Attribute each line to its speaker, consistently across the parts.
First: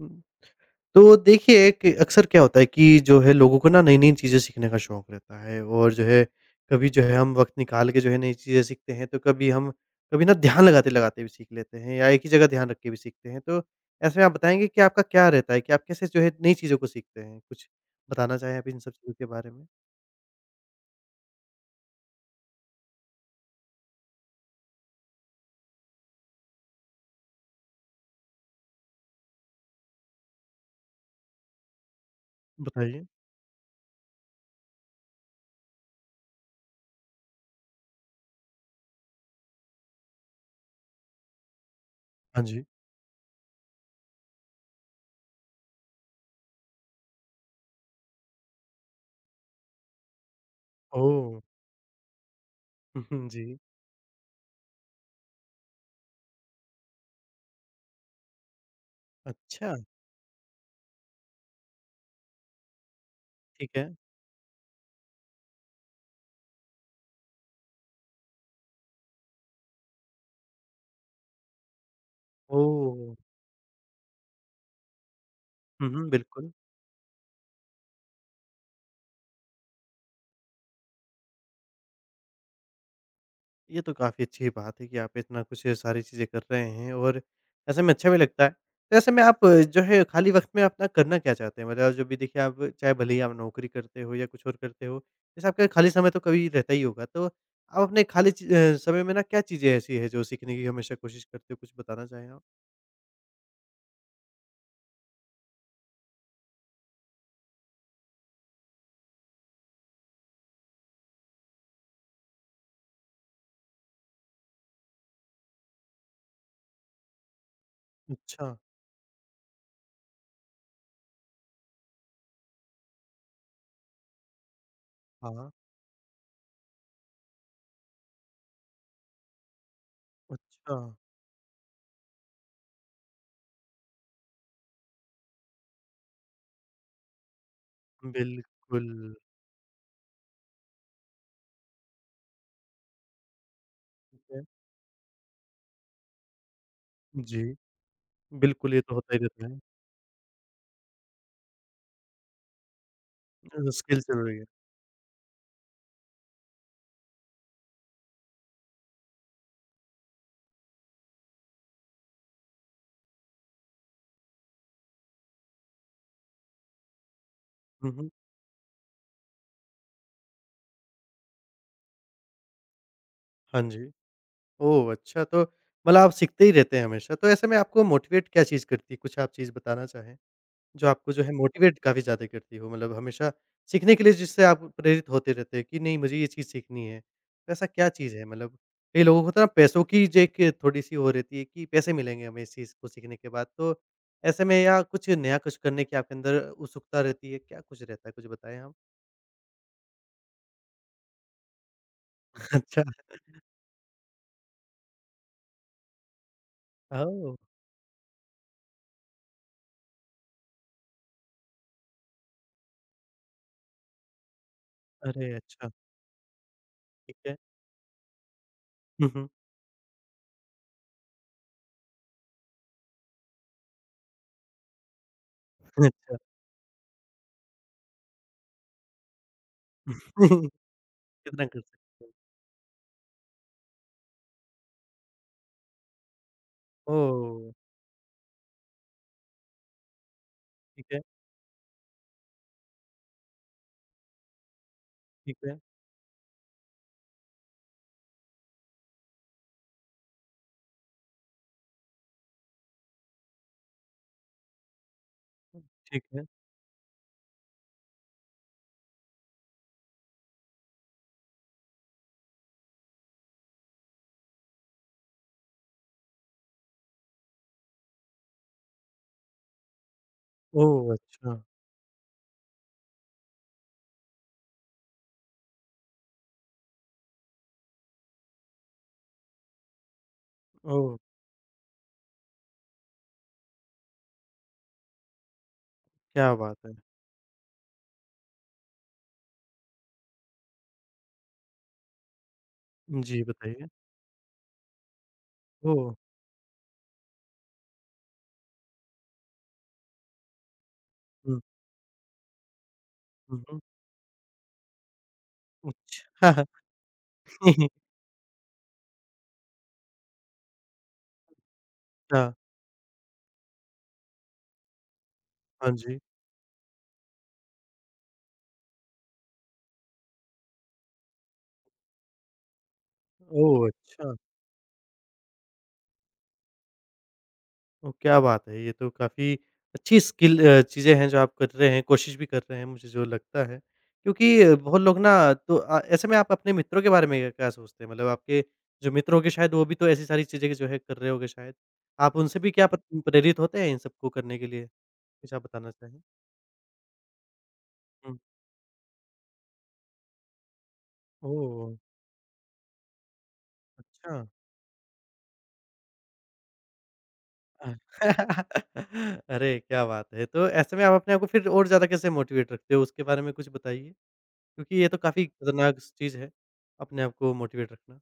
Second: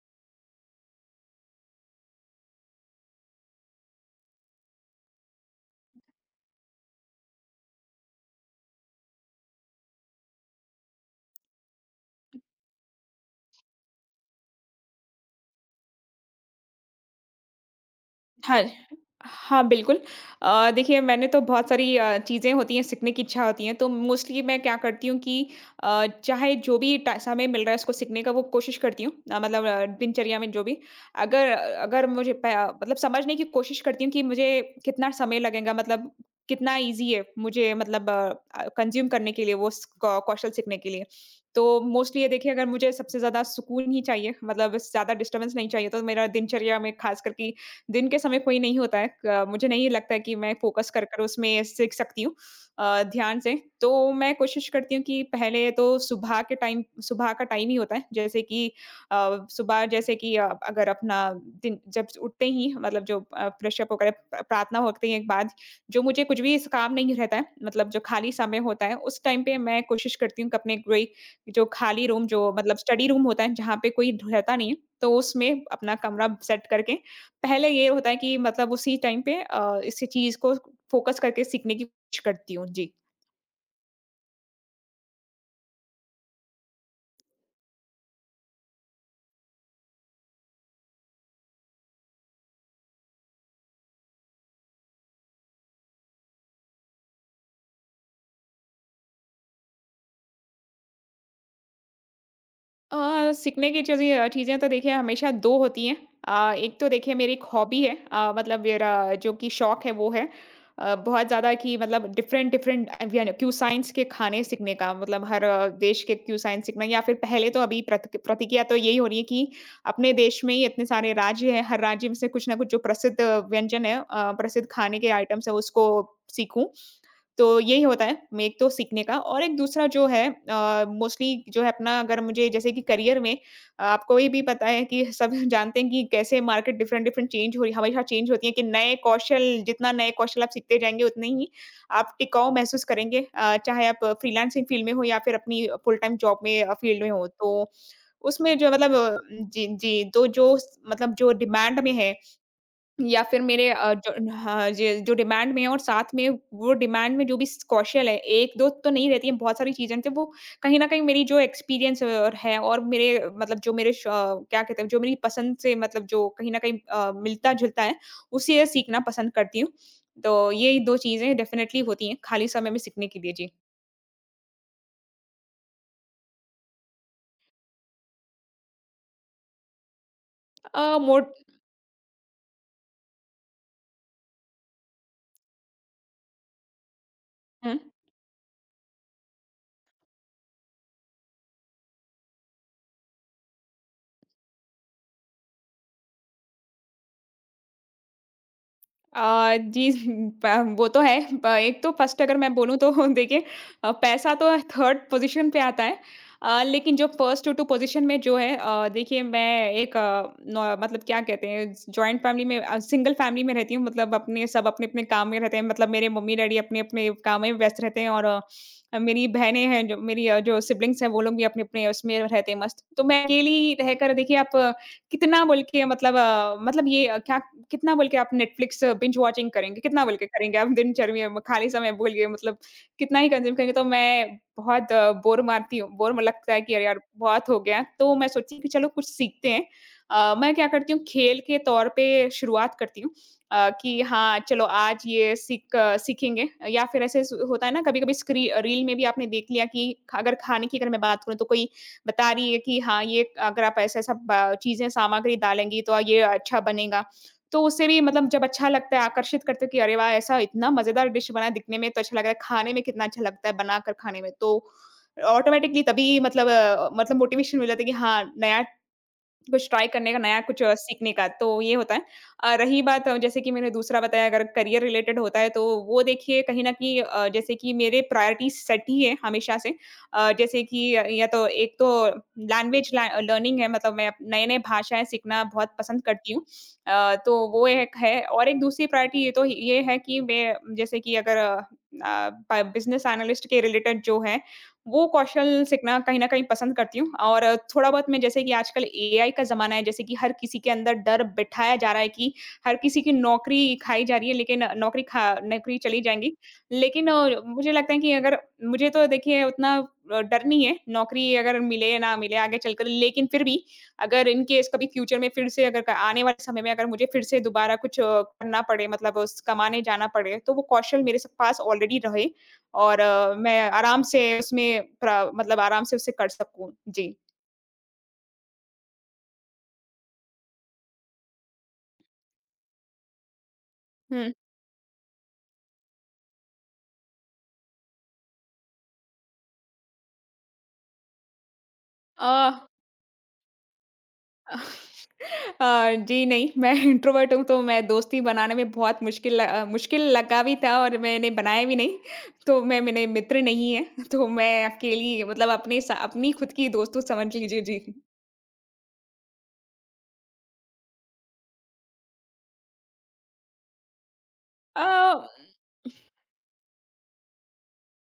Speaker 1: हुँ। तो देखिए कि अक्सर क्या होता है कि जो है लोगों को ना नई-नई चीज़ें सीखने का शौक रहता है और जो है कभी जो है हम वक़्त निकाल के जो है नई चीज़ें सीखते हैं, तो कभी हम कभी ना ध्यान लगाते-लगाते भी सीख लेते हैं या एक ही जगह ध्यान रख के भी सीखते हैं। तो ऐसे में आप बताएँगे कि आपका क्या रहता है कि आप कैसे जो है नई चीज़ों को सीखते हैं? कुछ बताना चाहें
Speaker 2: हाँ,
Speaker 1: आप इन सब चीज़ों के बारे
Speaker 2: हाँ,
Speaker 1: में?
Speaker 2: बिल्कुल। देखिए मैंने तो बहुत सारी चीज़ें होती हैं, सीखने की इच्छा होती है, तो मोस्टली मैं क्या करती हूँ कि चाहे जो भी टा समय मिल रहा है उसको सीखने का वो कोशिश करती हूँ। मतलब दिनचर्या में जो भी अगर अगर मुझे प मतलब
Speaker 1: बताइए।
Speaker 2: समझने की कोशिश करती हूँ कि मुझे कितना समय लगेगा मतलब कितना ईज़ी है मुझे मतलब कंज़्यूम करने के लिए वो स कौ कौशल सीखने के लिए। तो मोस्टली ये
Speaker 1: हाँ
Speaker 2: देखिए
Speaker 1: जी।
Speaker 2: अगर मुझे सबसे ज़्यादा सुकून ही चाहिए मतलब ज़्यादा डिस्टर्बेंस नहीं चाहिए तो मेरा दिनचर्या में ख़ास करके दिन के समय कोई नहीं होता है क मुझे नहीं लगता है कि मैं फ़ोकस कर कर
Speaker 1: ओह!
Speaker 2: उसमें सीख सकती हूँ
Speaker 1: हुँ, हुँ।
Speaker 2: ध्यान से।
Speaker 1: जी।
Speaker 2: तो मैं कोशिश करती हूँ कि पहले तो सुबह का टाइम ही होता है। जैसे कि
Speaker 1: अच्छा,
Speaker 2: सुबह जैसे कि अगर अपना दिन जब उठते ही मतलब जो
Speaker 1: ठीक
Speaker 2: फ्रेश
Speaker 1: है।
Speaker 2: अप होकर प प्रार्थना होती है के बाद जो मुझे कुछ भी इस काम नहीं रहता है, मतलब जो खाली समय होता है, उस टाइम पे मैं कोशिश करती हूँ कि अपने कोई जो खाली रूम जो मतलब स्टडी
Speaker 1: ओह!
Speaker 2: रूम होता है, जहाँ पे कोई रहता नहीं है, तो उसमें
Speaker 1: हुँ,
Speaker 2: अपना
Speaker 1: हुँ।
Speaker 2: कमरा
Speaker 1: बिल्कुल।
Speaker 2: सेट करके पहले ये होता है कि मतलब उसी टाइम पे इसी चीज़ को फ़ोकस करके सीखने की कोशिश करती हूँ। जी।
Speaker 1: ये तो काफ़ी अच्छी बात है कि आप इतना कुछ सारी चीज़ें कर रहे हैं और ऐसे में अच्छा भी लगता है। तो ऐसे में आप जो है खाली वक़्त में अपना करना क्या चाहते हैं? मतलब जो भी देखिए आप चाहे भले ही आप नौकरी करते हो या कुछ और करते हो, जैसे आपका खाली समय तो कभी रहता ही होगा। तो आप अपने खाली समय में ना क्या चीज़ें ऐसी हैं जो सीखने की हमेशा कोशिश करते हो? कुछ बताना चाहें आप?
Speaker 2: अ, सीखने की चीज़ें अ, चीज़ें तो देखिए हमेशा 2 होती हैं। एक तो देखिए मेरी एक हॉबी है, मतलब मेरा जो कि शौक है वो है बहुत ज़्यादा कि मतलब डिफ़रेंट डिफ़रेंट अवियन क्यूसाइंस के खाने सीखने का मतलब हर देश के क्यूसाइंस सीखना या फिर पहले तो अभी
Speaker 1: अच्छा,
Speaker 2: प्रतिक्रिया तो यही हो रही है कि अपने देश में ही इतने सारे राज्य हैं, हर राज्य में से कुछ ना कुछ जो प्रसिद्ध व्यंजन है, प्रसिद्ध खाने के आइटम्स
Speaker 1: हाँ।
Speaker 2: हैं उसको सीखूँ। तो यही होता है मे एक तो सीखने का और एक दूसरा जो है
Speaker 1: अच्छा,
Speaker 2: मोस्टली जो है अपना अगर मुझे जैसे कि करियर में, आपको ये भी पता है कि सब जानते हैं कि कैसे मार्केट डिफरेंट डिफरेंट चेंज हो रही हमेशा चेंज होती है कि
Speaker 1: बिल्कुल।
Speaker 2: नए कौशल जितना नए कौशल आप सीखते जाएंगे उतने ही आप टिकाऊ महसूस करेंगे, चाहे आप
Speaker 1: ठीक है।
Speaker 2: फ्रीलांसिंग फील्ड में हो या फिर अपनी फुल टाइम जॉब में फील्ड में हो।
Speaker 1: जी,
Speaker 2: तो उसमें जो
Speaker 1: बिल्कुल ये
Speaker 2: मतलब
Speaker 1: तो होता
Speaker 2: अ,
Speaker 1: ही रहता है।
Speaker 2: जी जी तो जो मतलब जो डिमांड में है या फिर मेरे अ,
Speaker 1: स्किल
Speaker 2: जो
Speaker 1: चल रही है।
Speaker 2: हाँ, जे जो डिमांड में है और साथ में वो डिमांड में जो भी स कौशल है, 1-2 तो नहीं रहती है, बहुत सारी चीज़ें तो वो कहीं न कहीं मेरी जो एक्सपीरियंस है और मेरे मतलब जो मेरे श अ, क्या कहते हैं, जो मेरी पसंद से मतलब जो कहीं न कहीं मिलता-जुलता
Speaker 1: हुँ,
Speaker 2: है,
Speaker 1: हुँ।
Speaker 2: उसे सीखना पसंद करती हूँ। तो ये 2 चीज़ें डेफ़िनिटली होती हैं, खाली समय में सीखने के लिए। जी।
Speaker 1: हाँ जी। ओह! अच्छा तो मतलब आप सीखते ही रहते हैं हमेशा, तो ऐसे में आपको मोटिवेट क्या चीज़ करती है? कुछ आप चीज़ बताना चाहें, जो
Speaker 2: अ,
Speaker 1: आपको जो
Speaker 2: मोड
Speaker 1: है मोटिवेट काफ़ी ज़्यादा करती हो? मतलब हमेशा सीखने के लिए जिससे आप प्रेरित होते रहते हैं कि नहीं मुझे ये चीज़ सीखनी है, तो ऐसा
Speaker 2: हुँ।
Speaker 1: क्या चीज़ है? मतलब कई लोगों को होता है ना पैसों की जो एक थोड़ी-सी वो रहती है कि पैसे मिलेंगे हमें इस चीज़ को सीखने के बाद, तो ऐसे में या कुछ नया कुछ करने की आपके अंदर उत्सुकता रहती है, क्या कुछ रहता है? कुछ बताएँ आप?
Speaker 2: जी प वो तो है। प एक तो फर्स्ट अगर मैं बोलूँ
Speaker 1: अच्छा,
Speaker 2: तो देखिए पैसा तो थर्ड पोज़ीशन पे आता है। लेकिन जो
Speaker 1: ओह!
Speaker 2: फर्स्ट टू पोज़ीशन में जो है, देखिए मैं एक अ, नॉ मतलब क्या कहते हैं जॉइंट फ़ैमिली में अ, सिंगल फ़ैमिली में रहती हूँ। मतलब अपने सब अपने-अपने काम
Speaker 1: अरे
Speaker 2: में रहते हैं।
Speaker 1: अच्छा,
Speaker 2: मतलब मेरे मम्मी-डैडी अपने-अपने
Speaker 1: ठीक है।
Speaker 2: काम में व्यस्त रहते हैं और
Speaker 1: हुँ,
Speaker 2: मेरी
Speaker 1: हुँ।
Speaker 2: बहनें हैं जो मेरी जो सिब्लिंग्स हैं वो लोग भी अपने-अपने उसमें रहते हैं मस्त। तो मैं अकेली रहकर देखिए आप कितना बोल के मतलब
Speaker 1: अच्छा,
Speaker 2: अ, मतलब ये अ, क्या कितना बोल के आप नेटफ्लिक्स बिंज वॉचिंग करेंगे? कितना बोल के करेंगे आप दिनचर्या में
Speaker 1: कितना कर
Speaker 2: खाली समय
Speaker 1: सकते
Speaker 2: बोल
Speaker 1: हैं?
Speaker 2: के मतलब कितना ही कंज़्यूम करेंगे? तो मैं बहुत बोर मारती हूँ, बोर म लगता है कि अरे यार! बहुत
Speaker 1: ओह!
Speaker 2: हो गया। तो मैं सोचती हूँ कि चलो कुछ सीखते हैं। मैं क्या
Speaker 1: ठीक
Speaker 2: करती
Speaker 1: है,
Speaker 2: हूँ खेल के तौर पे शुरुआत करती हूँ, कि हाँ, चलो आज ये
Speaker 1: ठीक है,
Speaker 2: सीखेंगे या फिर ऐसे स होता है ना कभी-कभी स्क्री रील में भी आपने देख लिया कि अगर खाने की अगर मैं बात करूँ तो कोई बता रही है कि हाँ, ये अगर आप ऐसा-ऐसा ब चीज़ें सामग्री डालेंगी तो
Speaker 1: ठीक
Speaker 2: ये
Speaker 1: है।
Speaker 2: अच्छा बनेगा। तो उससे भी मतलब जब अच्छा लगता है, आकर्षित करते हो कि अरे वाह! ऐसा इतना मज़ेदार डिश बना है, दिखने में तो अच्छा लग रहा है, खाने में कितना अच्छा लगता है बनाकर खाने में। तो ऑटोमैटिकली तभी मोटिवेशन मिल जाता है कि हाँ, नया कुछ ट्राई करने का, नया कुछ
Speaker 1: ओह!
Speaker 2: सीखने का,
Speaker 1: अच्छा,
Speaker 2: तो ये होता है। रही बात, जैसे कि मैंने दूसरा बताया अगर करियर रिलेटेड होता है, तो वो देखिए कहीं न कहीं, जैसे कि मेरे प्रायोरिटीज़ सेट ही है हमेशा से।
Speaker 1: ओह!
Speaker 2: या तो एक तो लैंग्वेज ल लर्निंग है मतलब मैं नए-नए भाषाएँ सीखना बहुत पसंद करती
Speaker 1: क्या
Speaker 2: हूँ।
Speaker 1: बात है।
Speaker 2: तो वो एक है और एक दूसरी प्रायोरिटी ये है कि मैं जैसे कि अगर अ, प बिज़नेस
Speaker 1: जी,
Speaker 2: एनालिस्ट के
Speaker 1: बताइए।
Speaker 2: रिलेटेड जो है वो कौशल
Speaker 1: ओह!
Speaker 2: सीखना कहीं न कहीं पसंद करती हूँ, और थोड़ा बहुत मैं जैसे कि आजकल एआई का ज़माना है, जैसे कि हर किसी के अंदर डर
Speaker 1: हुँ,
Speaker 2: बिठाया जा रहा है कि हर किसी की
Speaker 1: हुँ, हुँ।
Speaker 2: नौकरी खाई जा रही है, लेकिन नौकरी चली जाएँगी।
Speaker 1: अच्छा,
Speaker 2: लेकिन मुझे लगता है कि अगर मुझे तो देखिए उतना डर नहीं है, नौकरी अगर मिले या ना
Speaker 1: अच्छा,
Speaker 2: मिले आगे चलकर, लेकिन फिर भी अगर इन केस कभी फ्यूचर में फिर से,
Speaker 1: हाँ
Speaker 2: अगर क
Speaker 1: जी।
Speaker 2: आने वाले समय में अगर मुझे फिर से दोबारा कुछ करना पड़े मतलब उस कमाने जाना पड़े, तो वो कौशल मेरे स पास ऑलरेडी रहे और मैं
Speaker 1: ओह!
Speaker 2: आराम
Speaker 1: अच्छा,
Speaker 2: से उसमें प्र मतलब आराम से उसे कर सकूँ। जी।
Speaker 1: ओह! क्या बात है। ये तो काफ़ी अच्छी स्किल चीज़ें हैं जो आप कर रहे हैं, कोशिश भी कर रहे हैं, मुझे जो लगता है।
Speaker 2: हुँ।
Speaker 1: क्योंकि बहुत लोग ना तो ऐसे में आप अपने मित्रों के बारे में क्या सोचते हैं? मतलब आपके जो मित्र होंगे शायद वो भी तो ऐसी सारी चीज़ें जो है कर रहे होंगे शायद। आप
Speaker 2: अ,
Speaker 1: उनसे भी क्या प प्रेरित होते हैं इन सबको करने के लिए? कुछ आप बताना चाहें?
Speaker 2: जी नहीं, मैं इंट्रोवर्ट हूँ तो मैं
Speaker 1: हुँ।
Speaker 2: दोस्ती बनाने में बहुत मुश्किल लगा भी था और मैंने बनाया
Speaker 1: ओह!
Speaker 2: भी नहीं। तो मैं मेरे मित्र नहीं हैं,
Speaker 1: अच्छा।
Speaker 2: तो मैं अकेली मतलब अपने सा अपनी खुद की दोस्त हूँ समझ लीजिए। जी।
Speaker 1: अरे, क्या बात है! तो ऐसे में आप अपने आप को फिर और ज़्यादा कैसे मोटिवेट रखते हो? उसके बारे में कुछ बताइए, क्योंकि
Speaker 2: अ
Speaker 1: ये तो काफ़ी खतरनाक स चीज़ है, अपने आप को मोटिवेट रखना।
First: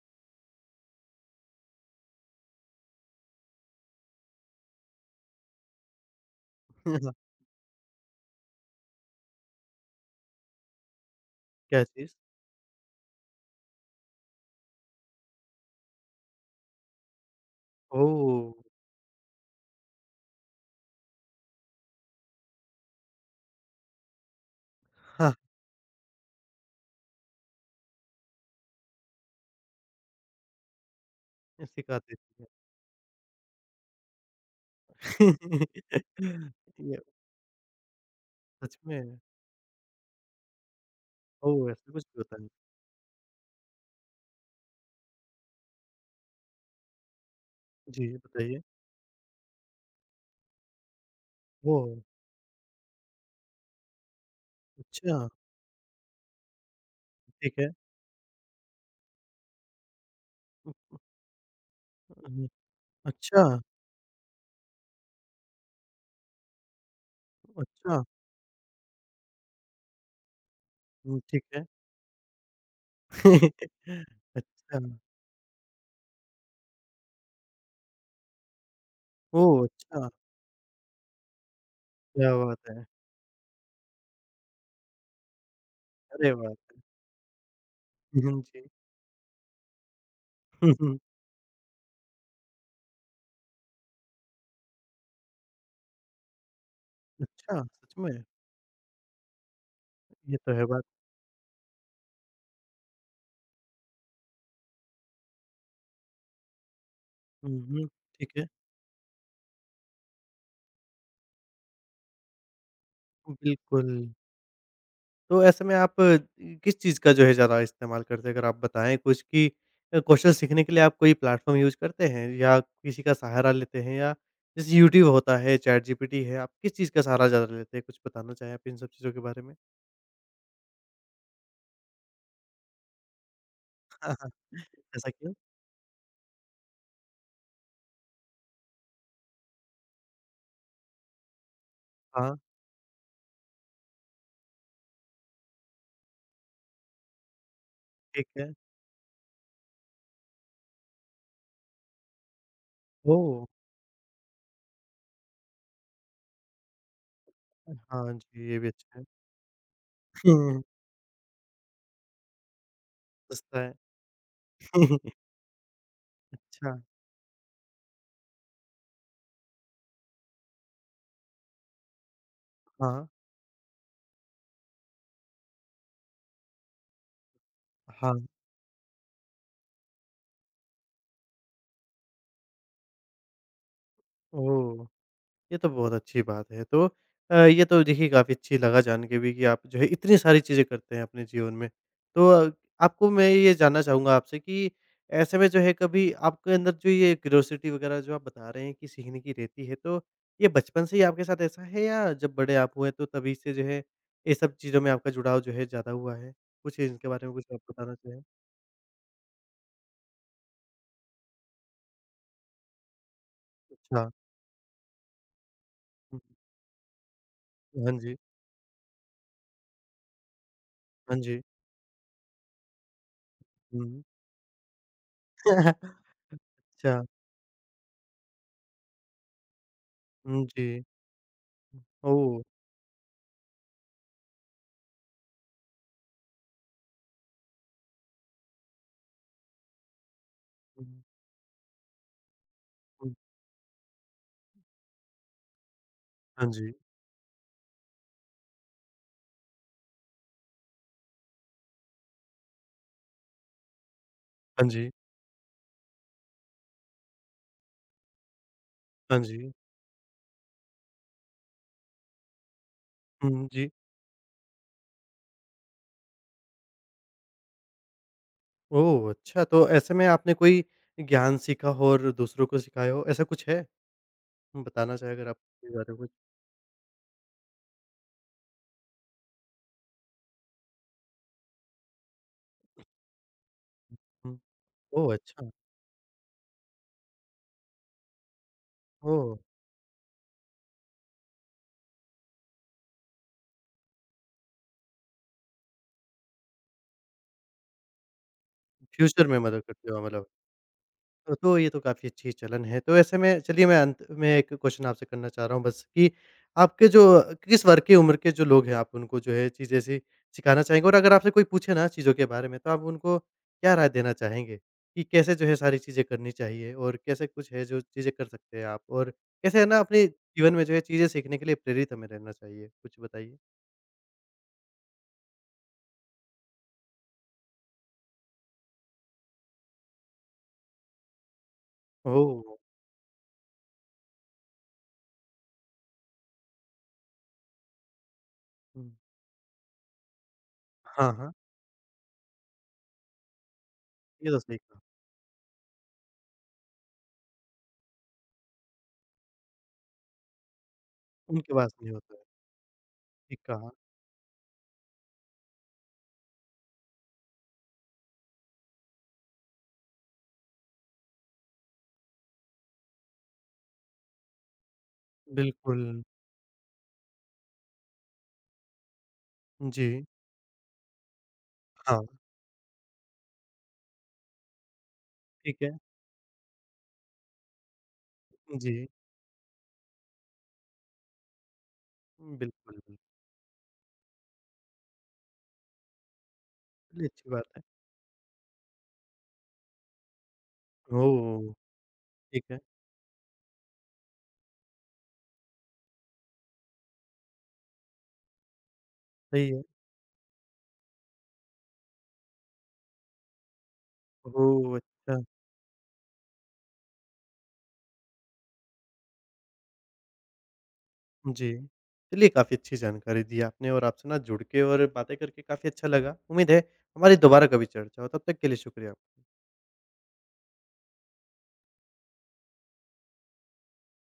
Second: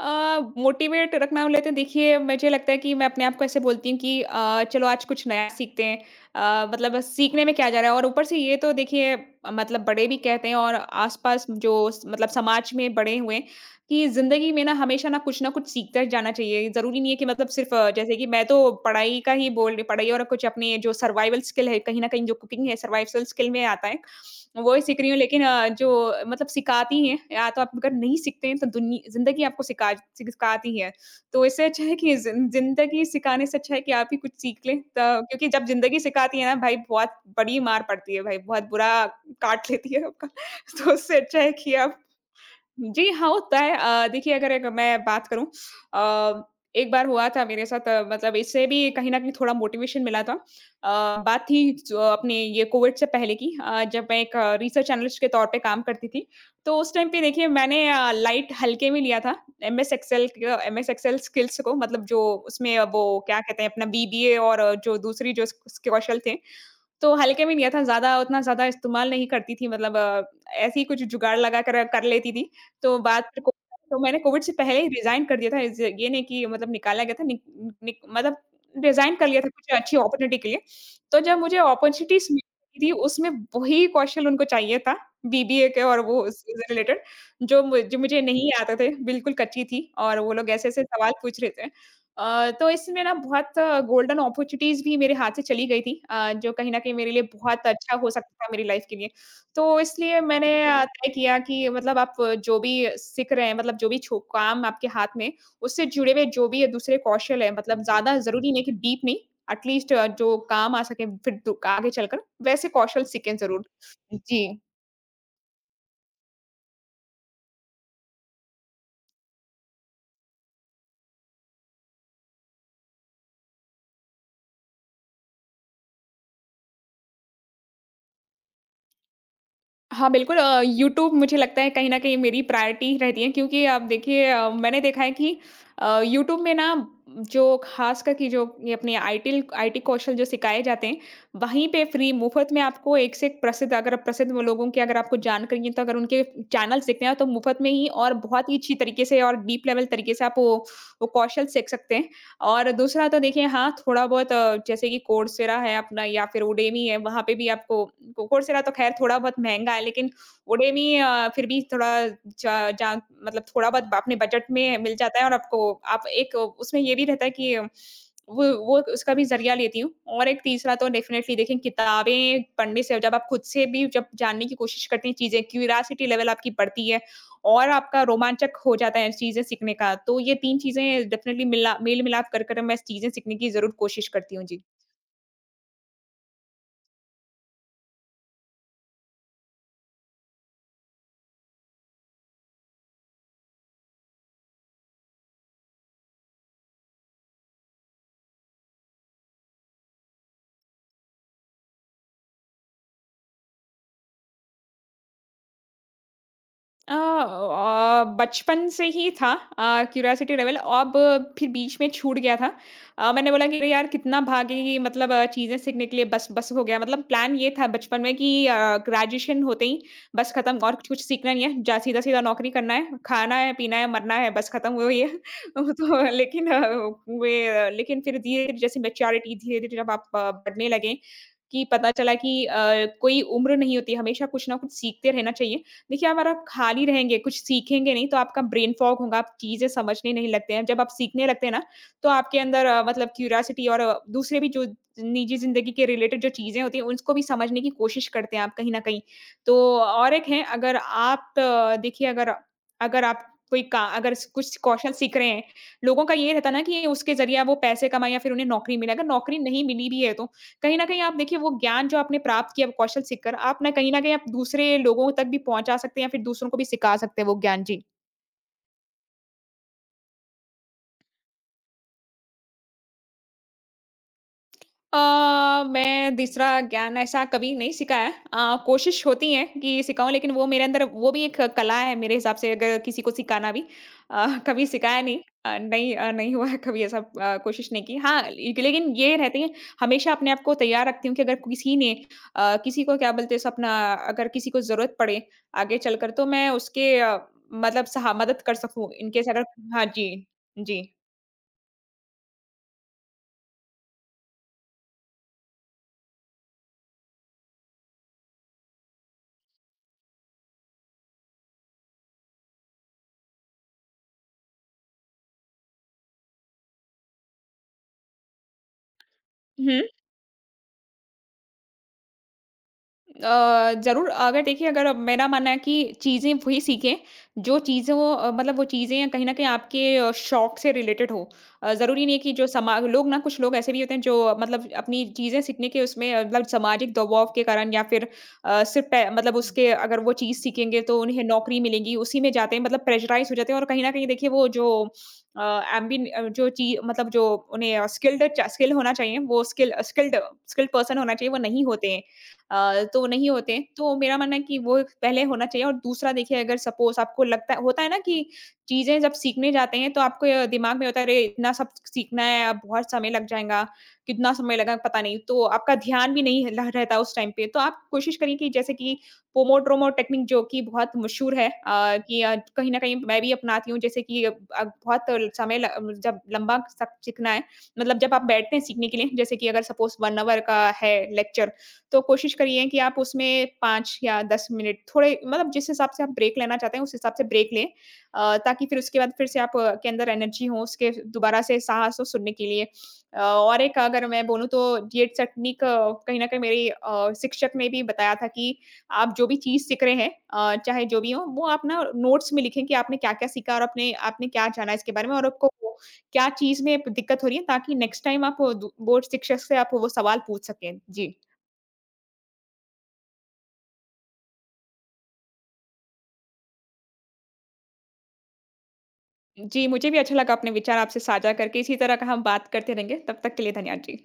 Speaker 2: मोटिवेट रखना लेते हैं, देखिए मुझे लगता है कि मैं अपने आप को ऐसे बोलती हूँ कि चलो आज कुछ नया सीखते हैं, मतलब बस सीखने में क्या जा रहा है, और ऊपर से ये तो देखिए मतलब बड़े भी कहते हैं और आसपास जो
Speaker 1: क्या चीज़?
Speaker 2: मतलब समाज में बड़े हुए हैं कि जिंदगी में ना हमेशा ना कुछ सीखते जाना चाहिए। जरूरी नहीं है कि मतलब सिर्फ जैसे कि मैं
Speaker 1: ओह!
Speaker 2: तो पढ़ाई का ही बोल रही पढ़ाई और कुछ अपने जो सर्वाइवल स्किल है कहीं ना कहीं, जो कुकिंग है सर्वाइवल स्किल में आता है वही सीख रही हूँ।
Speaker 1: हाँ,
Speaker 2: लेकिन जो मतलब सिखाती हैं, या तो आप अगर नहीं सीखते हैं तो दुनि ज़िंदगी आपको सिखाती ही है। तो इससे अच्छा है
Speaker 1: सिखा
Speaker 2: कि
Speaker 1: देती है।
Speaker 2: ज़िन ज़िंदगी सिखाने से अच्छा है कि आप ही कुछ सीख लें। त क्योंकि जब ज़िंदगी सिखाती है ना भाई,
Speaker 1: ये
Speaker 2: बहुत बड़ी मार पड़ती है भाई, बहुत
Speaker 1: सच
Speaker 2: बुरा
Speaker 1: में?
Speaker 2: काट लेती है आपका। तो उससे अच्छा है
Speaker 1: ओह!
Speaker 2: कि
Speaker 1: ऐसा
Speaker 2: आप
Speaker 1: कुछ भी होता है।
Speaker 2: जी, हाँ, होता है। देखिए अगर एक मैं बात करूँ, अ, एक बार हुआ था मेरे साथ,
Speaker 1: जी,
Speaker 2: मतलब
Speaker 1: बताइए।
Speaker 2: इससे भी कहीं न कहीं थोड़ा मोटिवेशन मिला था। बात थी
Speaker 1: ओह!
Speaker 2: ज अपने ये कोविड से पहले की, जब मैं एक रिसर्च
Speaker 1: अच्छा,
Speaker 2: एनालिस्ट के तौर पे काम करती थी। तो उस टाइम पे देखिए
Speaker 1: ठीक है।
Speaker 2: मैंने अ, लाइट हल्के में लिया था एमएस एक्सेल स्किल्स को मतलब जो
Speaker 1: उ हुँ,
Speaker 2: उसमें वो क्या
Speaker 1: अच्छा,
Speaker 2: कहते हैं अपना बीबीए, और जो दूसरी जो स स्कौशल थे तो हल्के में लिया था,
Speaker 1: अच्छा।
Speaker 2: ज़्यादा उतना ज़्यादा इस्तेमाल नहीं करती थी, मतलब ऐसे ही कुछ
Speaker 1: हुँ,
Speaker 2: जुगाड़
Speaker 1: ठीक
Speaker 2: लगा
Speaker 1: है।
Speaker 2: कर कर लेती थी। तो बात को तो मैंने कोविड से
Speaker 1: अच्छा,
Speaker 2: पहले ही रिज़ाइन कर दिया था, इज़ ये नहीं कि मतलब निकाला गया था, नि निक मतलब रिज़ाइन कर लिया था
Speaker 1: ओह!
Speaker 2: कुछ अच्छी
Speaker 1: अच्छा।
Speaker 2: अपॉर्च्युनिटी के लिए। तो जब मुझे अपॉर्च्युनिटीज़
Speaker 1: क्या बात है!
Speaker 2: मिली थी, उसमें वही कौशल उनको चाहिए था, बीबीए के और वो
Speaker 1: अरे
Speaker 2: उससे
Speaker 1: बाप रे!
Speaker 2: रिलेटेड जो मुझे
Speaker 1: हुँ,
Speaker 2: नहीं
Speaker 1: जी।
Speaker 2: आते थे, बिल्कुल कच्ची थी और वो लोग
Speaker 1: हुँ,
Speaker 2: ऐसे-ऐसे
Speaker 1: हुँ।
Speaker 2: सवाल पूछ रहे थे। तो इसमें ना बहुत गोल्डन अपॉर्च्युनिटीज़ भी मेरे हाथ से चली गई थी, जो कहीं न कहीं मेरे लिए
Speaker 1: अच्छा,
Speaker 2: बहुत
Speaker 1: सच
Speaker 2: अच्छा हो
Speaker 1: में?
Speaker 2: सकता था मेरी लाइफ़ के लिए। तो इसलिए
Speaker 1: ये
Speaker 2: मैंने
Speaker 1: तो है
Speaker 2: बिल्कुल।
Speaker 1: बात।
Speaker 2: तय किया कि मतलब आप जो भी सीख रहे हैं मतलब जो भी छो काम आपके हाथ में, उससे जुड़े हुए जो भी दूसरे कौशल हैं,
Speaker 1: हुँ,
Speaker 2: मतलब
Speaker 1: हुँ,
Speaker 2: ज़्यादा
Speaker 1: ठीक है,
Speaker 2: ज़रूरी नहीं कि डीप नहीं, एट लीस्ट जो काम आ सके फिर दु आगे चलकर वैसे कौशल सीखें ज़रूर।
Speaker 1: बिल्कुल।
Speaker 2: जी।
Speaker 1: तो ऐसे में आप किस चीज़ का जो है ज़्यादा इस्तेमाल करते हैं? अगर आप बताएँ कुछ कि कौशल सीखने के लिए आप कोई प्लेटफ़ॉर्म यूज़ करते हैं या किसी का सहारा लेते हैं या जैसे यूट्यूब होता है, चैटजीपीटी है, आप किस चीज़ का सहारा ज़्यादा लेते हैं? कुछ बताना चाहें आप इन सब चीज़ों के बारे में?
Speaker 2: हाँ, बिल्कुल यूट्यूब मुझे लगता है कहीं न कहीं मेरी प्रायोरिटी रहती है, क्योंकि आप
Speaker 1: हाँ,
Speaker 2: देखिए
Speaker 1: हाँ।
Speaker 2: मैंने देखा है
Speaker 1: ऐसा क्यों?
Speaker 2: कि यूट्यूब में ना जो ख़ासकर कि जो ये अपने आईटिल आईटी कौशल जो सिखाए जाते हैं, वहीं पे फ्री
Speaker 1: हाँ,
Speaker 2: मुफ़्त में आपको एक से एक प्रसिद्ध, अगर आप प्रसिद्ध वो लोगों की अगर आपको जानकारी है, तो अगर उनके चैनल्स दिखते हैं, तो मुफ़्त में ही और
Speaker 1: ठीक
Speaker 2: बहुत
Speaker 1: है।
Speaker 2: ही अच्छी तरीके से और डीप लेवल तरीके से आप वो कौशल सीख सकते हैं। और दूसरा तो देखिए,
Speaker 1: ओह!
Speaker 2: हाँ, थोड़ा बहुत जैसे कि कोर्सेरा है अपना या फिर उडेमी है, वहाँ पे भी आपको
Speaker 1: हाँ
Speaker 2: को
Speaker 1: जी, ये
Speaker 2: कोर्सेरा
Speaker 1: भी
Speaker 2: तो ख़ैर
Speaker 1: अच्छा है।
Speaker 2: थोड़ा बहुत महँगा है, लेकिन उडेमी फिर भी थोड़ा जा जा मतलब
Speaker 1: सस्ता
Speaker 2: थोड़ा
Speaker 1: है।
Speaker 2: बहुत अपने बजट में मिल जाता है, और आपको आप एक
Speaker 1: अच्छा।
Speaker 2: उसमें ये भी रहता है कि वो उसका भी ज़रिया लेती हूँ। और एक तीसरा तो डेफ़िनेटली देखिए, किताबें पढ़ने से
Speaker 1: हाँ,
Speaker 2: जब आप खुद से भी जब जानने की कोशिश करते हैं चीज़ें, क्यूरियोसिटी लेवल आपकी बढ़ती है। और आपका
Speaker 1: हाँ।
Speaker 2: रोमांचक हो जाता है चीज़ें सीखने का। तो ये 3 चीज़ें डेफ़िनेटली मिला मेल मिलाप कर मैं चीज़ें सीखने की ज़रूर कोशिश करती हूँ। जी।
Speaker 1: ओह! ये तो बहुत अच्छी बात है। तो ये तो देखिए काफ़ी अच्छी लगा जान के भी कि आप जो है इतनी सारी चीज़ें करते हैं अपने जीवन में। तो आपको मैं ये जानना चाहूँगा आपसे कि ऐसे में जो है कभी आपके अंदर जो ये क्यूरियोसिटी वग़ैरह जो आप बता रहे हैं कि सीखने की रहती है, तो ये बचपन से ही आपके साथ ऐसा है या जब बड़े आप हुए तो तभी से जो है ये सब चीज़ों में आपका जुड़ाव जो है ज़्यादा हुआ है? कुछ इनके बारे में कुछ आप बताना चाहें?
Speaker 2: बचपन से ही था। क्यूरियोसिटी लेवल, अब फिर बीच में छूट गया था। मैंने बोला कि अरे यार,
Speaker 1: अच्छा।
Speaker 2: कितना भागेंगी, मतलब चीज़ें सीखने के लिए
Speaker 1: हुँ,
Speaker 2: बस
Speaker 1: हुँ।
Speaker 2: बस हो गया। मतलब प्लान ये था
Speaker 1: हाँ
Speaker 2: बचपन में
Speaker 1: जी,
Speaker 2: कि ग्रेजुएशन होते ही बस खत्म, और कुछ कुछ
Speaker 1: हाँ
Speaker 2: सीखना
Speaker 1: जी।
Speaker 2: नहीं है। जा सीधा-सीधा नौकरी करना है, खाना है, पीना है,
Speaker 1: हुँ।
Speaker 2: मरना है, बस खत्म वो ही है। वो तो, लेकिन
Speaker 1: अच्छा।
Speaker 2: लेकिन फिर धीरे-धीरे जैसे मैच्योरिटी, धीरे-धीरे जब आप
Speaker 1: हुँ,
Speaker 2: बढ़ने
Speaker 1: जी।
Speaker 2: लगे कि पता चला
Speaker 1: ओह!
Speaker 2: कि कोई उम्र नहीं होती, हमेशा कुछ ना कुछ सीखते रहना चाहिए। देखिए, अगर आप खाली रहेंगे, कुछ सीखेंगे नहीं तो आपका ब्रेन फॉग होगा, आप चीज़ें समझने नहीं लगते हैं। जब
Speaker 1: हुँ,
Speaker 2: आप सीखने लगते हैं ना, तो आपके अंदर मतलब
Speaker 1: हुँ।
Speaker 2: क्यूरियोसिटी और दूसरे भी जो निजी ज़िंदगी के रिलेटेड जो
Speaker 1: हाँ
Speaker 2: चीज़ें
Speaker 1: जी,
Speaker 2: होती हैं, उसको भी समझने की कोशिश करते हैं आप कहीं न कहीं। तो और एक है, अगर आप देखिए, अगर अगर आप कोई का अगर स कुछ
Speaker 1: हाँ जी,
Speaker 2: कौशल सीख रहे हैं, लोगों का ये रहता है ना कि उसके ज़रिए वो पैसे कमाएँ या फिर उन्हें नौकरी मिले। अगर
Speaker 1: हाँ
Speaker 2: नौकरी
Speaker 1: जी।
Speaker 2: नहीं मिली भी है तो कहीं न कहीं आप देखिए वो ज्ञान जो आपने प्राप्त किया, वो कौशल सीख कर
Speaker 1: हुँ,
Speaker 2: आप
Speaker 1: जी।
Speaker 2: ना कहीं न कहीं आप दूसरे लोगों तक भी पहुँचा सकते हैं या फिर दूसरों को भी सिखा सकते हैं वो ज्ञान। जी।
Speaker 1: ओह! अच्छा तो ऐसे में आपने कोई ज्ञान सीखा हो और दूसरों को सिखाया हो, ऐसा कुछ है? बताना चाहें अगर आप इसके बारे में कुछ?
Speaker 2: मैं दूसरा ज्ञान ऐसा कभी नहीं सिखाया। कोशिश होती है कि सिखाऊँ, लेकिन वो मेरे अंदर वो भी एक कला है मेरे हिसाब से, अगर किसी को सिखाना भी।
Speaker 1: हुँ।
Speaker 2: कभी सिखाया
Speaker 1: ओह!
Speaker 2: नहीं।
Speaker 1: अच्छा।
Speaker 2: नहीं, नहीं हुआ है कभी ऐसा। कोशिश नहीं की, हाँ, लेकिन लेकिन ये
Speaker 1: ओह!
Speaker 2: रहती है, हमेशा अपने आप को तैयार रखती हूँ कि अगर किसी ने किसी को क्या बोलते हैं अपना, अगर किसी को जरूरत पड़े आगे चलकर तो मैं उसके मतलब सहा मदद कर सकूँ,
Speaker 1: फ्यूचर
Speaker 2: इनकेस
Speaker 1: में
Speaker 2: अगर।
Speaker 1: मदद
Speaker 2: हाँ
Speaker 1: करते हो
Speaker 2: जी।
Speaker 1: मतलब।
Speaker 2: जी।
Speaker 1: तो ये तो काफ़ी अच्छी चलन है। तो ऐसे में चलिए मैं अंत में एक क्वेश्चन आपसे करना चाह रहा हूँ बस कि आपके जो किस वर्ग की उम्र के जो लोग हैं आप उनको जो है चीज़ें ऐसी सिखाना चाहेंगे? और अगर आपसे कोई पूछे ना चीज़ों के बारे में तो आप उनको क्या राय देना चाहेंगे? कि कैसे जो है सारी चीज़ें करनी चाहिए और कैसे कुछ है जो चीज़ें कर सकते हैं आप? और कैसे है ना अपने जीवन में जो है चीज़ें सीखने के लिए प्रेरित हमें रहना चाहिए? कुछ बताइए।
Speaker 2: ज़रूर, अगर देखिए, अगर अब मेरा मानना है कि चीज़ें वही सीखें, जो चीज़ें वो मतलब वो चीज़ें कहीं न कहीं आपके शौक से रिलेटेड हो। ज़रूरी नहीं है कि जो
Speaker 1: ओह!
Speaker 2: समा लोग ना कुछ लोग ऐसे भी होते हैं जो मतलब अपनी चीज़ें सीखने के उसमें मतलब सामाजिक दबाव के कारण, या फिर सिर्फ़
Speaker 1: हुँ।
Speaker 2: पै मतलब उसके, अगर वो चीज़ सीखेंगे तो
Speaker 1: हाँ,
Speaker 2: उन्हें
Speaker 1: हाँ।
Speaker 2: नौकरी मिलेगी, उसी में जाते हैं, मतलब प्रेशराइज़ हो जाते हैं, और कहीं न कहीं देखिए
Speaker 1: ये तो
Speaker 2: वो
Speaker 1: सही
Speaker 2: जो
Speaker 1: कहा।
Speaker 2: अ, जो ची मतलब जो उन्हें स्किल्ड च स्किल होना चाहिए, वो स्किल्ड पर्सन होना चाहिए वो
Speaker 1: उनके
Speaker 2: नहीं
Speaker 1: पास
Speaker 2: होते
Speaker 1: नहीं
Speaker 2: हैं।
Speaker 1: होता है।
Speaker 2: तो नहीं
Speaker 1: ठीक
Speaker 2: होते हैं।
Speaker 1: कहा।
Speaker 2: तो मेरा मानना है कि वो पहले होना चाहिए। और दूसरा देखिए, अगर सपोज़ आपको लगता है, होता है ना कि चीज़ें जब सीखने जाते हैं तो आपको ये दिमाग में होता है, अरे! इतना सब सीखना है, अब बहुत समय लग जाएगा, कितना समय लगा पता नहीं। तो आपका
Speaker 1: बिल्कुल।
Speaker 2: ध्यान भी नहीं ल रहता उस टाइम पे। तो आप कोशिश करिए कि जैसे कि पोमोड्रोमो
Speaker 1: जी।
Speaker 2: टेक्निक, जो कि बहुत मशहूर है,
Speaker 1: हाँ,
Speaker 2: कि कहीं न कहीं मैं भी अपनाती हूँ, जैसे कि अब बहुत समय
Speaker 1: ठीक
Speaker 2: ल
Speaker 1: है।
Speaker 2: जब लंबा सब सीखना है, मतलब जब आप बैठते हैं सीखने
Speaker 1: जी,
Speaker 2: के लिए, जैसे कि अगर सपोज़ 1 आवर का है लेक्चर, तो कोशिश करिए
Speaker 1: बिल्कुल,
Speaker 2: कि आप
Speaker 1: बिल्कुल।
Speaker 2: उसमें 5 या 10 मिनट थोड़े, मतलब जिस हिसाब से आप ब्रेक लेना चाहते हैं, उस
Speaker 1: चलिए
Speaker 2: हिसाब से
Speaker 1: अच्छी बात
Speaker 2: ब्रेक
Speaker 1: है।
Speaker 2: लें। ताकि फिर उसके बाद फिर से आप के अंदर एनर्जी हो, उसके दोबारा
Speaker 1: ओह!
Speaker 2: से साहस हो सुनने
Speaker 1: ठीक
Speaker 2: के
Speaker 1: है,
Speaker 2: लिए। और एक अगर मैं बोलूँ तो ये टेक्निक कहीं न कहीं मेरी शिक्षक ने भी बताया था कि आप जो भी
Speaker 1: सही है।
Speaker 2: चीज़ सीख रहे हैं, चाहे जो भी हो, वो आप ना नोट्स में लिखें कि आपने क्या-क्या सीखा और आपने आपने क्या जाना
Speaker 1: ओह!
Speaker 2: इसके बारे में,
Speaker 1: अच्छा,
Speaker 2: और आपको वो क्या चीज़ में दिक्कत हो रही है, ताकि नेक्स्ट टाइम आप वो दू वो शिक्षक से आप वो सवाल पूछ सकें। जी।
Speaker 1: जी। चलिए काफ़ी अच्छी जानकारी दी आपने और आपसे ना जुड़ के और बातें करके काफ़ी अच्छा लगा। उम्मीद है हमारी दोबारा कभी चर्चा हो, तब तक के लिए शुक्रिया।
Speaker 2: जी, मुझे भी अच्छा लगा अपने विचार आपसे साझा करके। इसी तरह का हम बात करते रहेंगे। तब तक के लिए धन्यवाद जी।